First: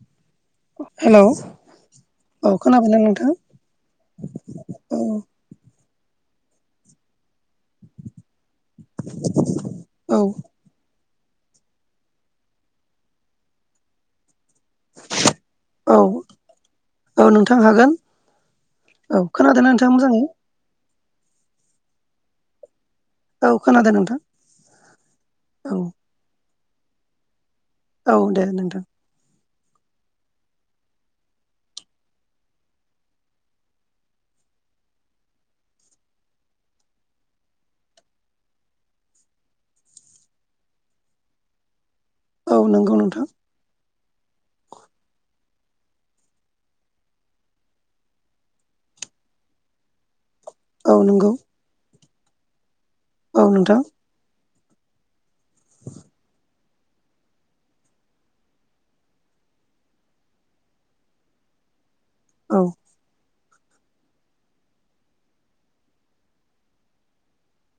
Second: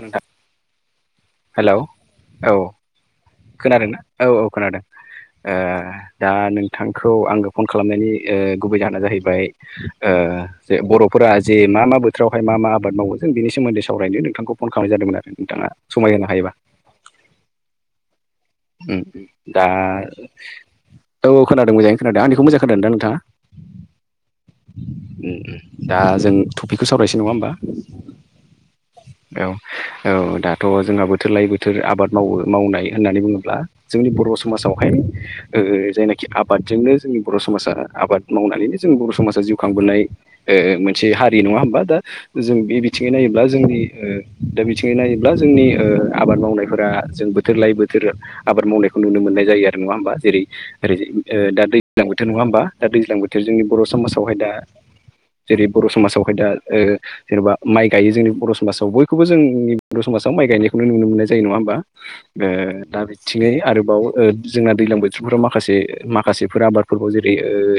नोंथां hello hello औ औ खोनाबायना नोंथां? खोनादोंना? औ औ खोनादों। औ ओ दा नोंथांखौ आङो फन खालामनायनि ओ गुबै जाहोना जाहैबाय ओ औ जे बर' फोरा जे मा मा बोथोरावहाय मा मा आबाद मावो जों बेनि सोमोन्दै सावरायनो नोंथांखौ फन खालामनाय जादोंमोन आरो नोंथाङा औ समाय होनो हायोबा। औ नोंथां हागोन उम औ दा खोनादोंना नोंथां मोजाङै औ औ खोनादों मोजाङै खोनादों। आंनिखौ मोजां खोनादोंना नोंथाङा? औ खोनादों नोंथां दा औ उम दा जों टपिकखौ सावरायसै नङा होमबा? औ दे नोंथां। औ औ दाथ' जोंहा बोथोर लायै बोथोर आबाद मावो मावनाय होननानै बुङो ब्ला जोंनि बर' समाजावहाय ओ जायनाखि आबादजोंनो जोंनि बर' समाजा आबाद माव नानैनो माने जों बर' समाजा जिउ खांबोनाय ओ मोनसे हारि नङा होनबा दा? जों औ बे नंगौ बिथिङै नोंथां नायोब्ला जोंनि ओ बे बिथिङै नायोब्ला जोंनि ओ आबाद मावनायफोरा जों बोथोर लायै बोथोर आबाद मावनायखौ नुनो मोननाय जायो आरो। नङा होमबा जेरै ओरै औ नंगौ दा दैज्लां बोथोर नङा होमबा? दा दैज्लां बोथोर औ जोंनि नोंथां बर' समाजावहाय दा जेरै बर' समाजावहाय दा ओ जेनेबा माइ गायो जोंनि बर' समाजाव बयखौबो जोंनि बर' समाजाव माइ गायनायखौनो नुनो मोननायो जायो नङा होमबा। औ दा बे बिथिङै आरोबाव जोंना दैज्लां बोथोरफोराव माखासे माखासेफोर आबादफोरखौ जेरै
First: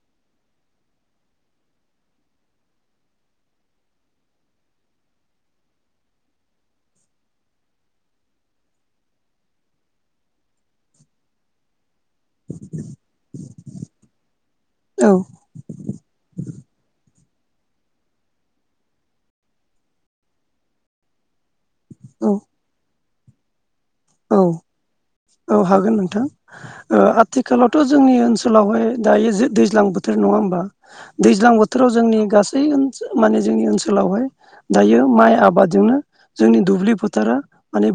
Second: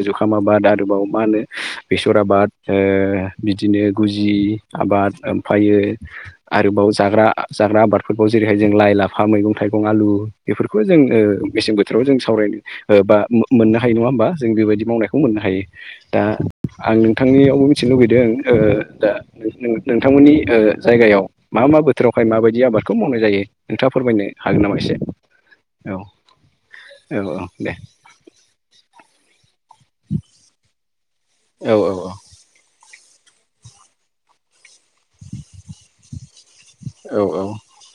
जुखाम आबाद आबाद आरोबाव मा होनो बेसर आबाद ओ बिदिनो गुजि आबाद ओमफ्रायो आरोबाव जाग्रा जाग्रा आबादफोरखौ जेरैहाय जों लाइ, लाफा, मैगं थाइगं, आलु बेफोरखौ जों ओ मेसें बोथोर जों सावरायनो बा मोननो हायो नङा होमबा। जों बेबायदि औ मावनायखौ मोननो हायो। दा आं नोंथांनियावबो मिथिनो लुबैदों ओ दा नोंथांमोननि ओ जायगायाव मा मा बोथोरावहाय औ माबायदि आबादखौ मावनाय जायो। नोंथाङा फोरमायनो औ हागोन नामा एसे? औ हागोन नोंथां औ औ दे आथिखालावथ' जोंनि ओनसोलावहाय दायो जों दैज्लां बोथोर नङा होमबा दैज्लां औ बोथोराव औ जोंनि गासै माने जोंनि ओनसोलावहाय दायो माइ आबादजोंनो जोंनि दुब्लि फोथारा औ औ माने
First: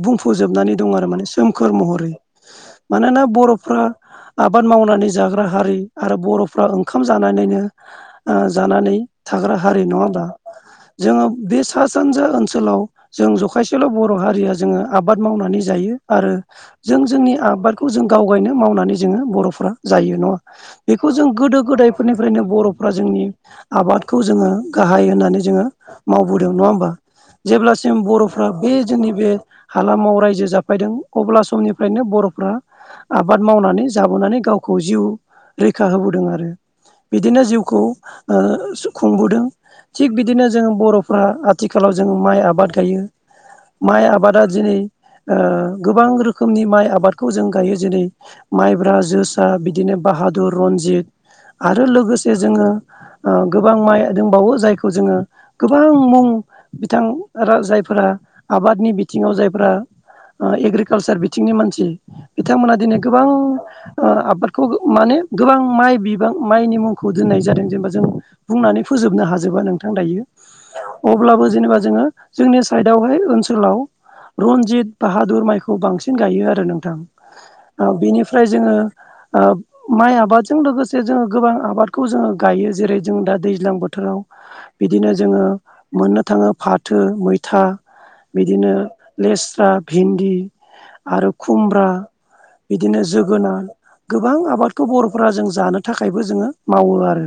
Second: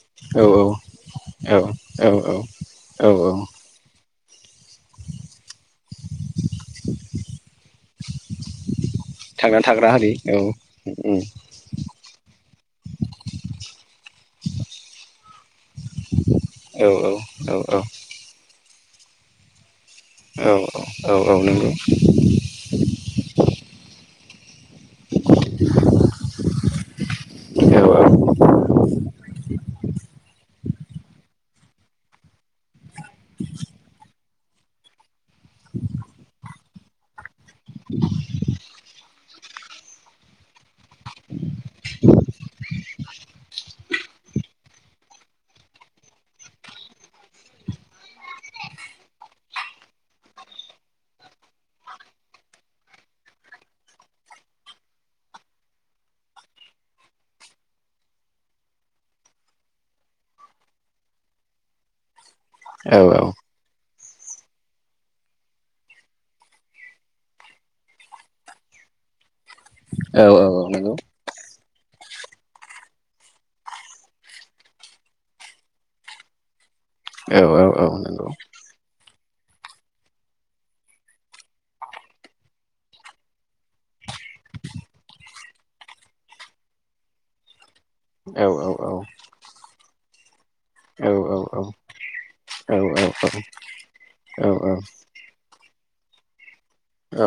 औ बुंफुजोबनानै दं आरो माने सोमखोर औ महरै। औ मानोना औ बर'फ्रा आबाद मावनानै जाग्रा हारि आरो बर'फ्रा ओंखाम जानानैनो जानानै थाग्रा हारि नङा होनबा। औ जोङो बे सा सानजा ओनसोलाव जों जखायसेल' बर' हारिया जोङो आबाद मावनानै थायो आरो औ जों औ जोंनि आबादखौ औ जों गावगायनो मावनानै जोङो बर'फ्रा जायो नङा होनबा औ बेखौ औ जों औ गोदो नंगौ गोदायफोरनिफ्रायनो बर'फ्रा जोंनि आबादखौ जोङो गाहाय होननानै जोङो मावबोदों नङा होमबा। औ जेब्लासिम औ बर'फ्रा बे जोंनि बे हालामाव रायजो जा [unintelligible] बोदों अब्ला समनिफ्रायनो बर'फ्रा आबाद मावनानै जाबोनानै गावखौ जिउ रैखा होबोदों आरो। बिदिनो जिउखौ खुंबोदों थिग बिदिनो जोङो बर'फ्रा आथिखालाव जों माइ आबाद गायो। माइ आबादा दिनै गोबां रोखोमनि माइ आबादखौ जों गायो जेरै- माइब्रा, जोसा बिदिनो बाहा दुर, रनजित आरो लोगोसे जोङो गोबां माइ दंबावो जायखौ जोङो गोबां मुं बिथां जायफोरा आबादनि बिथिङाव जायफोरा एग्रिकालसार बिथिंनि मानसि बिथांमोना औ नंगौ औ नंगौ औ उम औ दिनै गोबां आबादखौ माने गोबां माइ बिबां माइनि मुंखौ दोननाय जादों। जेनेबा जों बुंनानै फो जोबनो हाजोबा नोंथां। दायो औ औ औ। अब्लाबो जेनेबा जोङो जोंनि साइडआवहाय ओनसोलाव रनजित बाहादुर माइखौ बांसिन गायो आरो नोंथां बेनिफ्राय जोङो ओ माइ आबादजों लोगोसे जोङो गोबां आबादखौ जोङो गायो जेरै जों दा दैज्लां बोथोराव बिदिनो जोङो मोननो थाङो फाथो मैथा बिदिनो लेस्रा भिन्दि आरो खुमब्रा बिदिनो जोगोनार गोबां आबादखौ बर'फोरा जों जानो थाखायबो जोङो मावो आरो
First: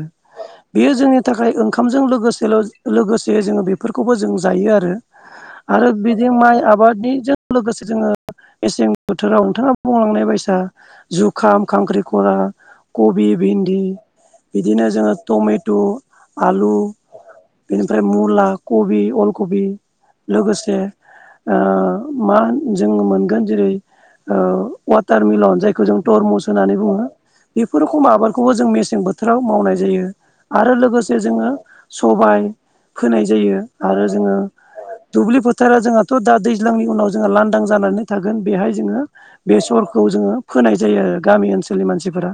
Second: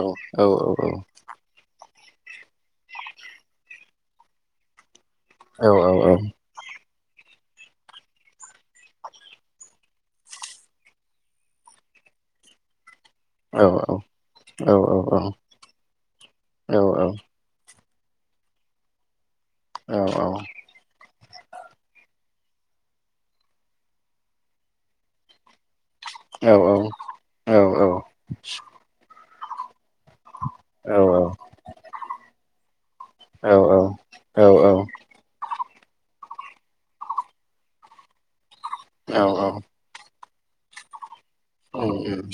बेयो जोंनि थाखाय ओंखामजों लोगोसेल' लोगोसे जोङो बेफोरखौबो जों जायो आरो आरो बिदि माइ आबादनिजों लोगोसे जोङो मेसें बोथोराव नोंथाङा बुंलांनाय बायसा जुखाम खांख्रि खला कबि, भिन्दि बिदिनो जोङो टमेट', आलु बेनिफ्राय मुला, कबि, अल कबि लोगोसे ओ मा जोङ मोनगोन जेरै ओ वाटार मिलन जायखौ जों टरमुस होननानै बुङो बेफोर खम आबादखौबो जों मेसें बोथोराव मावनाय जायो आरो लोगोसे जोङो सबाय फोनाय जायो आरो जोङो औ दुब्लि फोथारा जोंहाथ' दा दै लांनि उनाव जोङो लांदां जानानै थागोन बेहाय जोङो बे सरखौ जोङो फोनाय जायो आरो गामि ओ ओनसोलनि मानसिफोरा।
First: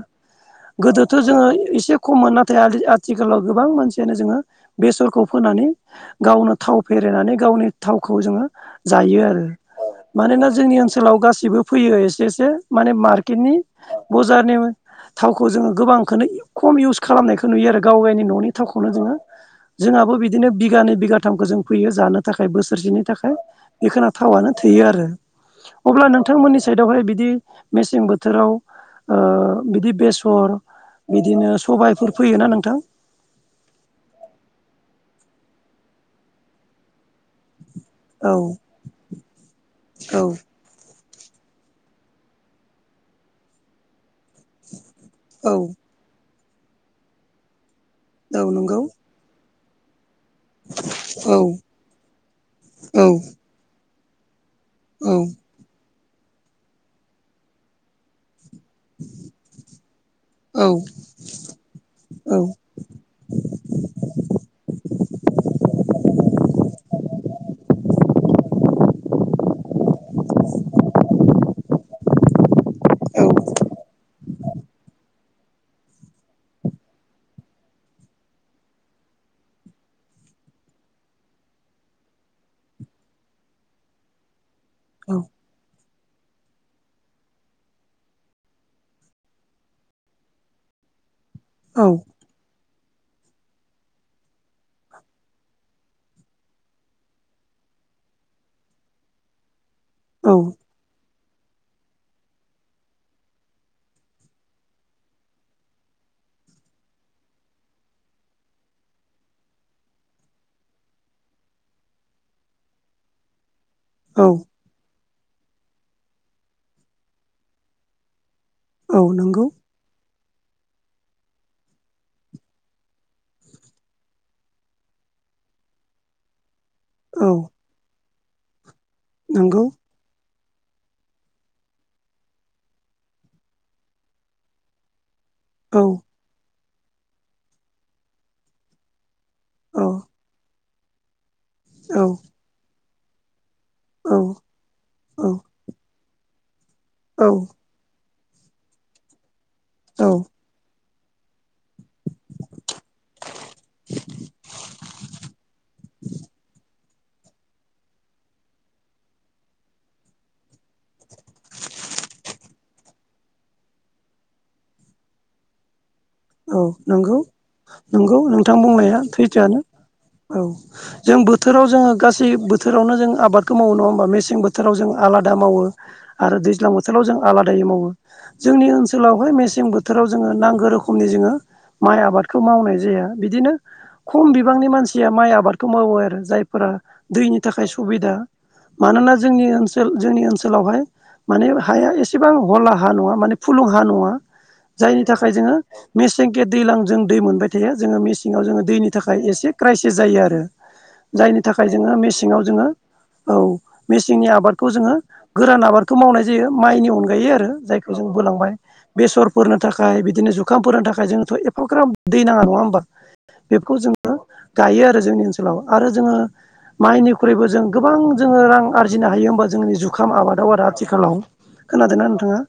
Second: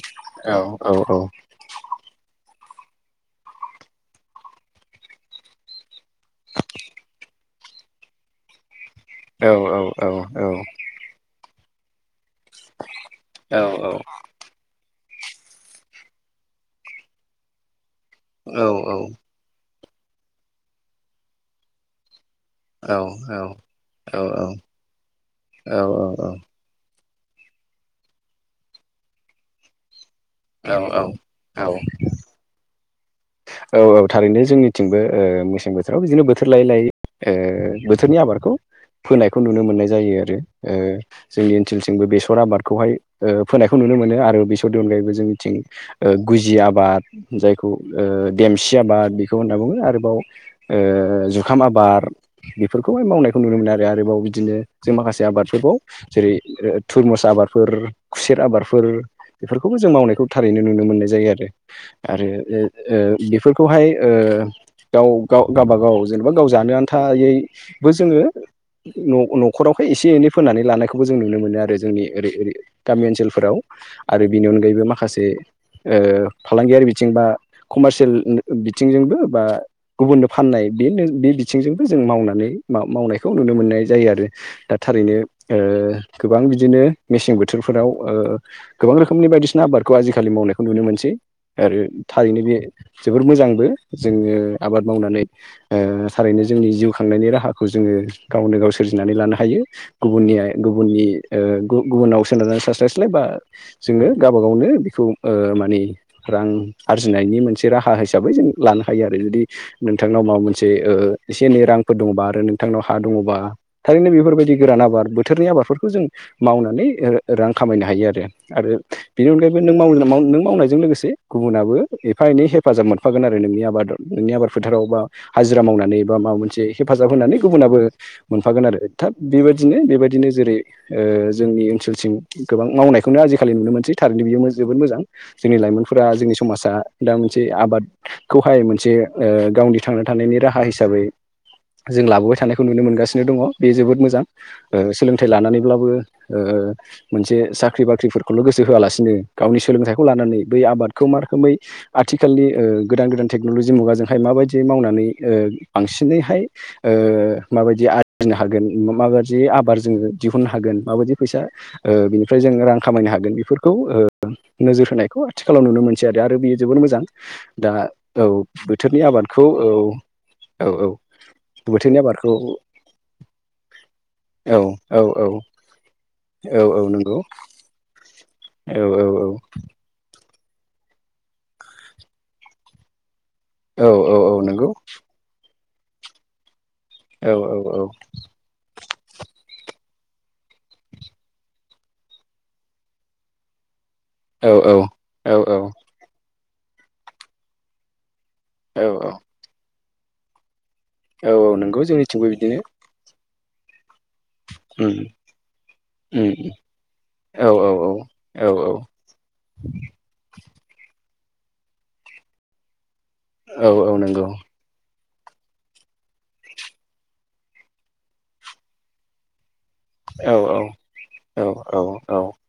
गोदोथ' जोङो एसे खममोन नाथाय आदि आथिखालाव गोबां मानसियानो जोङो बेसरखौ फो नानै गावनो थाव फेरेनानै गावनि थावखौ जोङो जायो आरो मानोना जोंनि ओनसोलाव गासिबो फैयो एसे एसे माने मार्केटनि बजारनि थावखौ जोङो गोबांखौनो खम इउस खालामनायखौ नुयो आरो गाव गावनि न'नि थावखौनो जोङो जोंहाबो बिदिनो बिगानै बिगाथामखौ जों फैयो जानो थाखाय बोसोरसेनि थाखाय बेखोना थावानो थैयो आरो अब्ला नोंथांमोननि साइडआवहाय बिदि मेसें बोथोराव ओ बिदि बेसर औ बिदिनो सबायफोर फैयोना नोंथां? औ औ थारैनो जोंनिथिंबो मेसें बोथोराव बिदिनो बोथोर लायै लायै ओ बोथोरनि औ आबादखौ फोनायखौ नुनो मोननाय जायो औ आरो ओ जोंनि ओनसोलथिंबो बेसर आबादखौहाय ओ फोनायखौ नुनो मोनो आरो बेसर बेनि अनगायैबो औ जोंनिथिं गुजि आबाद जायखौ ओ औ देल खुसि नंगौ आबाद बेखौ होनना बुङो आरोबाव ओ औ जुखाम आबाद बेफोरखौहाय औ मावनायखौ नुनो मोनो आरो आरोबाव बिदिनो जों औ माखासे आबादफोरखौ जेरै थुरमुस आबादफोर खुसेर आबाद फोर बेफोरखौबो जों मावनायखौ थारैनो नुनो मोननाय जायो आरो औ आरो ओ बेफोरखौहाय ओ गाव गाव गावाबागाव जेनेबा गाव जानो आन्थायैबो जोङो न'-न'खरावहाय एसे एनै फोनानै लानायखौबो जों नुनो मोनो आरो जोंनि ओरै ओरै गामि ओनसोलफोराव आरो बिनि अनगायैबो माखासे ओ फालांगियारि बिथिं बा कमारसियेल बिथिंजोंबो बा गुबुननो फाननाय बेनो बे बिथिंजोंबो जों मावनानै मावनायखौ नुनो मोननाय जायो आरो दा थारैनो औ ओ गोबां बिदिनो मेसें बोथोरफोराव ओ गोबां रोखोमनि बायदिसिना आबादखौ आजिखालि मावनायखौ नुनो मोनसै आरो थारैनो बे जोबोर मोजांबो जोङो आबाद मावनानै ओ थारैनो जोंनि जिउ खांनायनि राहाखौ जोङो गावनो गाव सोरजिनानै लानो हायो औ गुबुननिया गुबुननि ओ गुबु-गुबुनाव सोनारनानै थास्लायस्लाय बा जोङो गावबा गावनो बेखौ ओ माने रां आरजिनायनि मोन मोनसे राहा हिसाबै जों लानो हायो आरो जुदि नोंथांनाव माबा मोनसे ओ एसे एनै रांफोर दंबा आरो नोंथांनाव हा दङबा थारैनो औ बेफोरबायदि गोरान आबाद बोथोरनि आबादफोरखौ जों मावनानै ओ रां खामायनो हायो आरो आरो औ बेनि नंगौ अनगायैबो नों मावनो मावनो नों मावनायजों लोगोसे गुबुनाबो ओ एफा एनै हेफाजाब मोनफागोन आरो नोंनि आबाद नोंनि आबाद फोथाराव बा हाजिरा मावनानै बा माबा मोनसे हेफाजाब औ होनानै गुबुनाबो मोनफागोन आरो थाब नंगौ बेबायदिनो बेबायदिनो जेरै जोंनि ओनसोलसिम गोबां मावनायखौनो आजिखालि नुनो मोनसै थारैनो बियो जोबोद मोजां जोंनि औ लाइमोनफोरा जोंनि समाजा दा मोनसे आबादखौहाय मोनसे गावनि औ थांना थानायनि राहा हिसाबै औ जों लाबोबाय थानायखौ नुनो मोनगासिनो दङ बे जोबोद औ मोजां सोलोंथाइ लानानैब्लाबो औ मोनसे साख्रि बाख्रिफोर नो गोसो होआलासिनो गावनि सोलोंथाइखौ औ लानानै बै आबादखौ मा रोखोमै आथिखालनि गोदान गोदान टेक्न'लजि मुगाजोंहाय माबायदि मावनानै बांसिनैहाय माबायदि आरजिनो हागोन माबायदि आबाद जोङो दिहुननो हागोन माबायदि फैसा बिनिफ्राय जों रां खामायनो हागोन बेफोरखौ नोजोर होनायखौ आथिखालाव नुनो मोनसै आरो आरो बियो औ जोबोर मोजां नंगौ दा नंगौ औ नोंथां बुंनाया बोथोरनि आबादखौ सैथोआनो औ औ जों बोथोराव जोङो बोथोरनि गासै आबादखौ बोथोरावनो जों आबादखौ मावो नङा होमबा मेसें औ बोथोराव जों औ आला औ आलादा मावो आरो औ दैज्लां औ बोथोराव नंगौ जों आलादायै मावो जोंनि औ औ ओनसोलावहाय मेसें बोथोराव जोङो नांगौ रोखोम जोङो माइ आबादखौ मावनाय जाया बिदिनो औ औ खम औ बिबांनि नंगौ मानसिया माइ आबाद मावो आरो जायफोरा औ दैनि थाखाय औ सुबिदा मानोना जोंनि ओनसोल ओ जोंनि ओनसोलावहाय माने हाया एसेबां हला हा नङा माने फुलुं हा नङा औ औ जायनि थाखाय जोङो मेसेंके दैजलां जों दै मोनबाय थायो जोङो मेसेङाव जोङो औ दैनि थाखाय एसे क्राइसिस जायो आरो। औ जायनि औ थाखाय नंगौ जोङो जोंनिथिंबो मेसेङाव बिदिनो जोङो औ। मेसेंनि आबादखौ जोङो उम गोरान आबादखौ मावनाय उम जायो माइनि अनगायै औ आरो औ औ जायखौ जों औ बोलांबाय। बेसरफोरनो थाखाय बिदिनो जु फोरनो थाखाय जोङोथ' एफा ग्राब दै नाङा नङा होमबा औ बेखौ औ जोङो नंगौ गायो आरो। जोंनि ओनसोलाव आरो जोङो माइनिख्रुइबो जों गोबां जोङो रां आरजिनो हायो हबा ज जोंनि जुखाम औ आबादाव आरो आथिखालाव औ औ खोनादोंना औ नोंथाङा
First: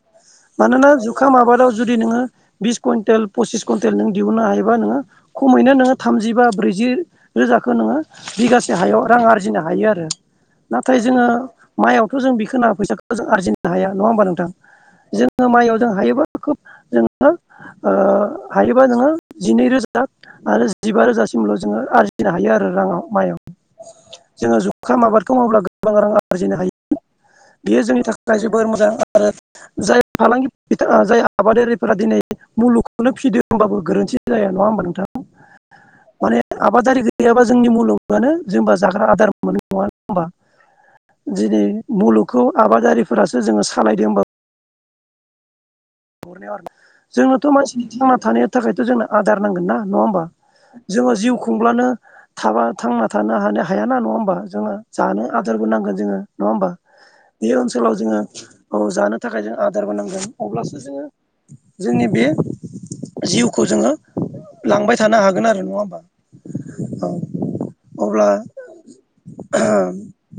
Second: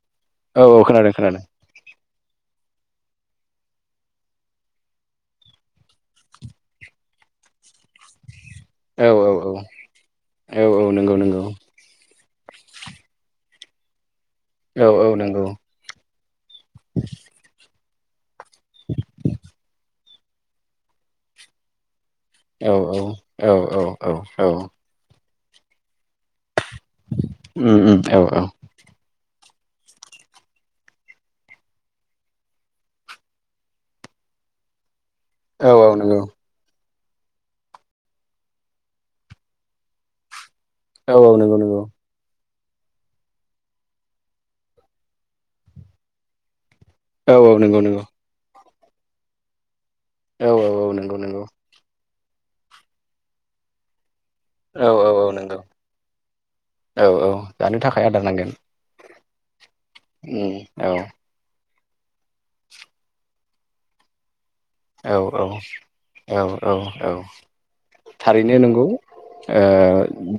औ मानोना खोनादों जुखाम खोनादों आबादाव जुदि नोङो बिस कुइन्टेल पसिस कुइन्टेल नों दिहुननो हायोबा नोङो खमैनो नोङो थामजि बा ब्रैजि रोजा नोङो बिगासे हायाव औ रां औ आरजिनो हायो आरो औ औ नाथाय नंगौ जोङो नंगौ माइयाव बेखौ जों बिखौ फैसाखौ जों आरजिनो हाया नङा होमबा नोंथां औ औ नंगौ जोङो माइआव जों हायोबा खोब जों हायोबा जोङो जिनै रोजा आरो जिबा रोजासिमल' जोङो आरज फिनो हायो आरो औ राङाव माइआव औ औ औ औ जोङो जुखाम आबाद गोबां रां आरजिनो हायो उम बेयो उम जोंनि औ थाखाय औ जोबोर मोजां आरो जाय फालांगि जाय आबादारि सा दिनै मुलुगखौनो फिदों होनोमबाबो गोरोन्थि‌ जाया नङा होमबा नोंथाङा औ औ नंगौ माने आबादारि गैयाबा जोंनि मुलुगानो जेबा जाग्रा आदार मोनो नङा होनोमबा औ औ नंगौ दिनै नंगौ मुलुगखौ आबादारिफोरासो जोङो सालायदों होमबाबो नुहुरनायाव आरो औ जोंनोथ' औ नंगौ मानसिनि नंगौ थांना थानायनि थाखायथ' जोंनो आदार नांगोन ना नङा होमबा औ औ औ जोङो नंगौ जिउ नंगौ खुंब्लानो थाबा थांना थानो हानो हायााना नङा होमबा जोङो औ औ जानो औ नंगौ आदारबो नांगोन जोङो नङा होनबा औ औ बे जानो ओनसोलाव थाखाय जोङो आदार नांगोन औ जानो थाखाय जों आदारबो नांगोन उम अब्लासो औ जोङो जोंनि बे जिउखौ जोङो लांबाय औ थानो औ हागोन आरो नङा होमबा औ औ औ अब्ला थारैनो नंगौ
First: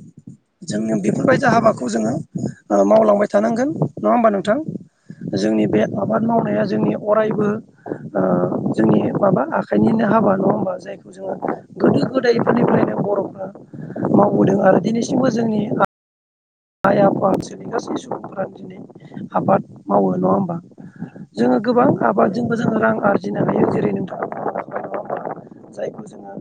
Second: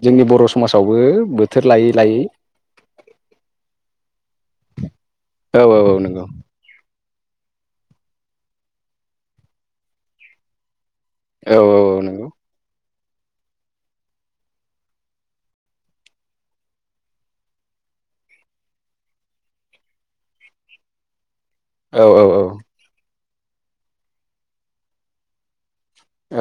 जोंनि ओ बर' स जोंनियाव बेफोरबायदि हाबाखौ जोङो ओ मावलांबाय थानांगोन नङा होमबा नों थां औ जोंनि औ बे औ आबाद नंगौ मावनाया जोंनियाव अरायबो ओ जोंनि माबा आखाइनिनो हाबा नङा होमबा जायखौ जोंना औ औ औ गोदो नंगौ गोदाय फोरनिफ्रायनो बर'फ्रा मावबोदों आरो दिनैस सिमबो जोंनि आइ आफा ओनसोलनि गासै सुबुंफोरानो दिनै आबाद मावो नङा होमबा ‌? जोङो गोबां औ औ औ आबादजोंबो जोङो रां आरजिनो हायो, जेरै नोंथाङा बुंलांबाय नङा होमबा? जायखौ जोङो औ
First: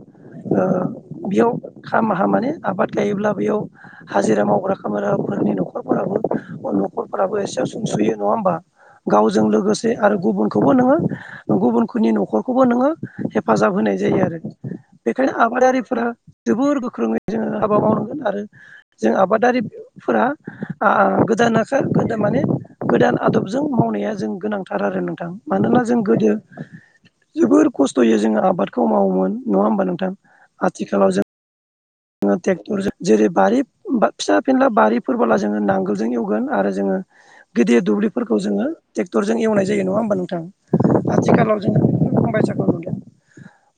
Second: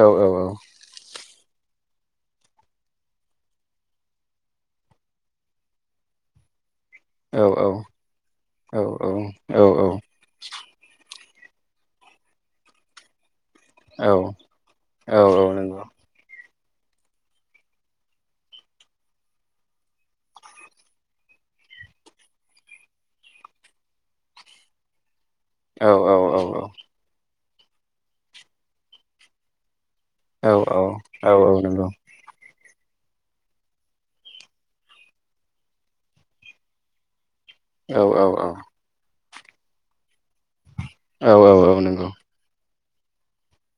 ओ बेयाव खाम हा माने आबाद गायोब्ला बेयाव हाजिरा मावग्रा खामरा फोरनि न'खरफोराबो न'खरफ्राराबो औ एसे सुंसुयो नङा होमबा? औ गावजों लोगोसे आरो गुबुनखौबो नोङो गुबुनखुनि न'खरखौबो नोङो हेफाजाब होनाय औ जायो आरो। बेखायनो औ औ नंगौ आबादारिफोरा जोबोर गोख्रोङै जोङो हाबा मावनांगोन आरो जों आबादारिफोरा आ आ गोदान अखा गोदान माने गोदान आदबजों मावनाया जों गोनांथार आरो नोंथां। मानोना औ जों औ औ गोदो औ नंगौ औ नंगौ जोबोर खस्थ'यै जोङो आबादखौ मावोमोन नङा होमबा नों थां औ आथिखालाव जोङो टेक टरजों जेरै बारि फिसा फेनला बारिफोरबोला जोङो नांगोलजों एवगोन आरो जोङो गिदिर दुब्लिफोरखौ जोङो टेक्टरजों एवनाय जायो नङा होमबा नोंथां? आथिखालाव जोङो खमबाय जागोन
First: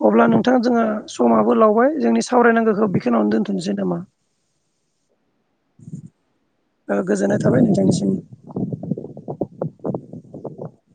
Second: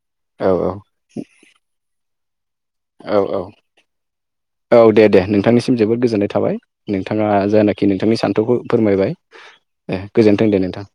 अब्ला नोंथां जोङो समाबो लावबाय जोंनि सावरायनांगौखौ औ बेखावनो औ दोन्थ'नोसै नामा? औ दे दे नोंथांनिसिम जोबोद गोजोन्नाय थाबाय नोंथाङा गोजोननाय थाबाय जानाखि नोंथांनिसिम नोंथांनि सान्थौखौ फोरमायबाय। ए गोजोन्थों दे नोंथां ‌।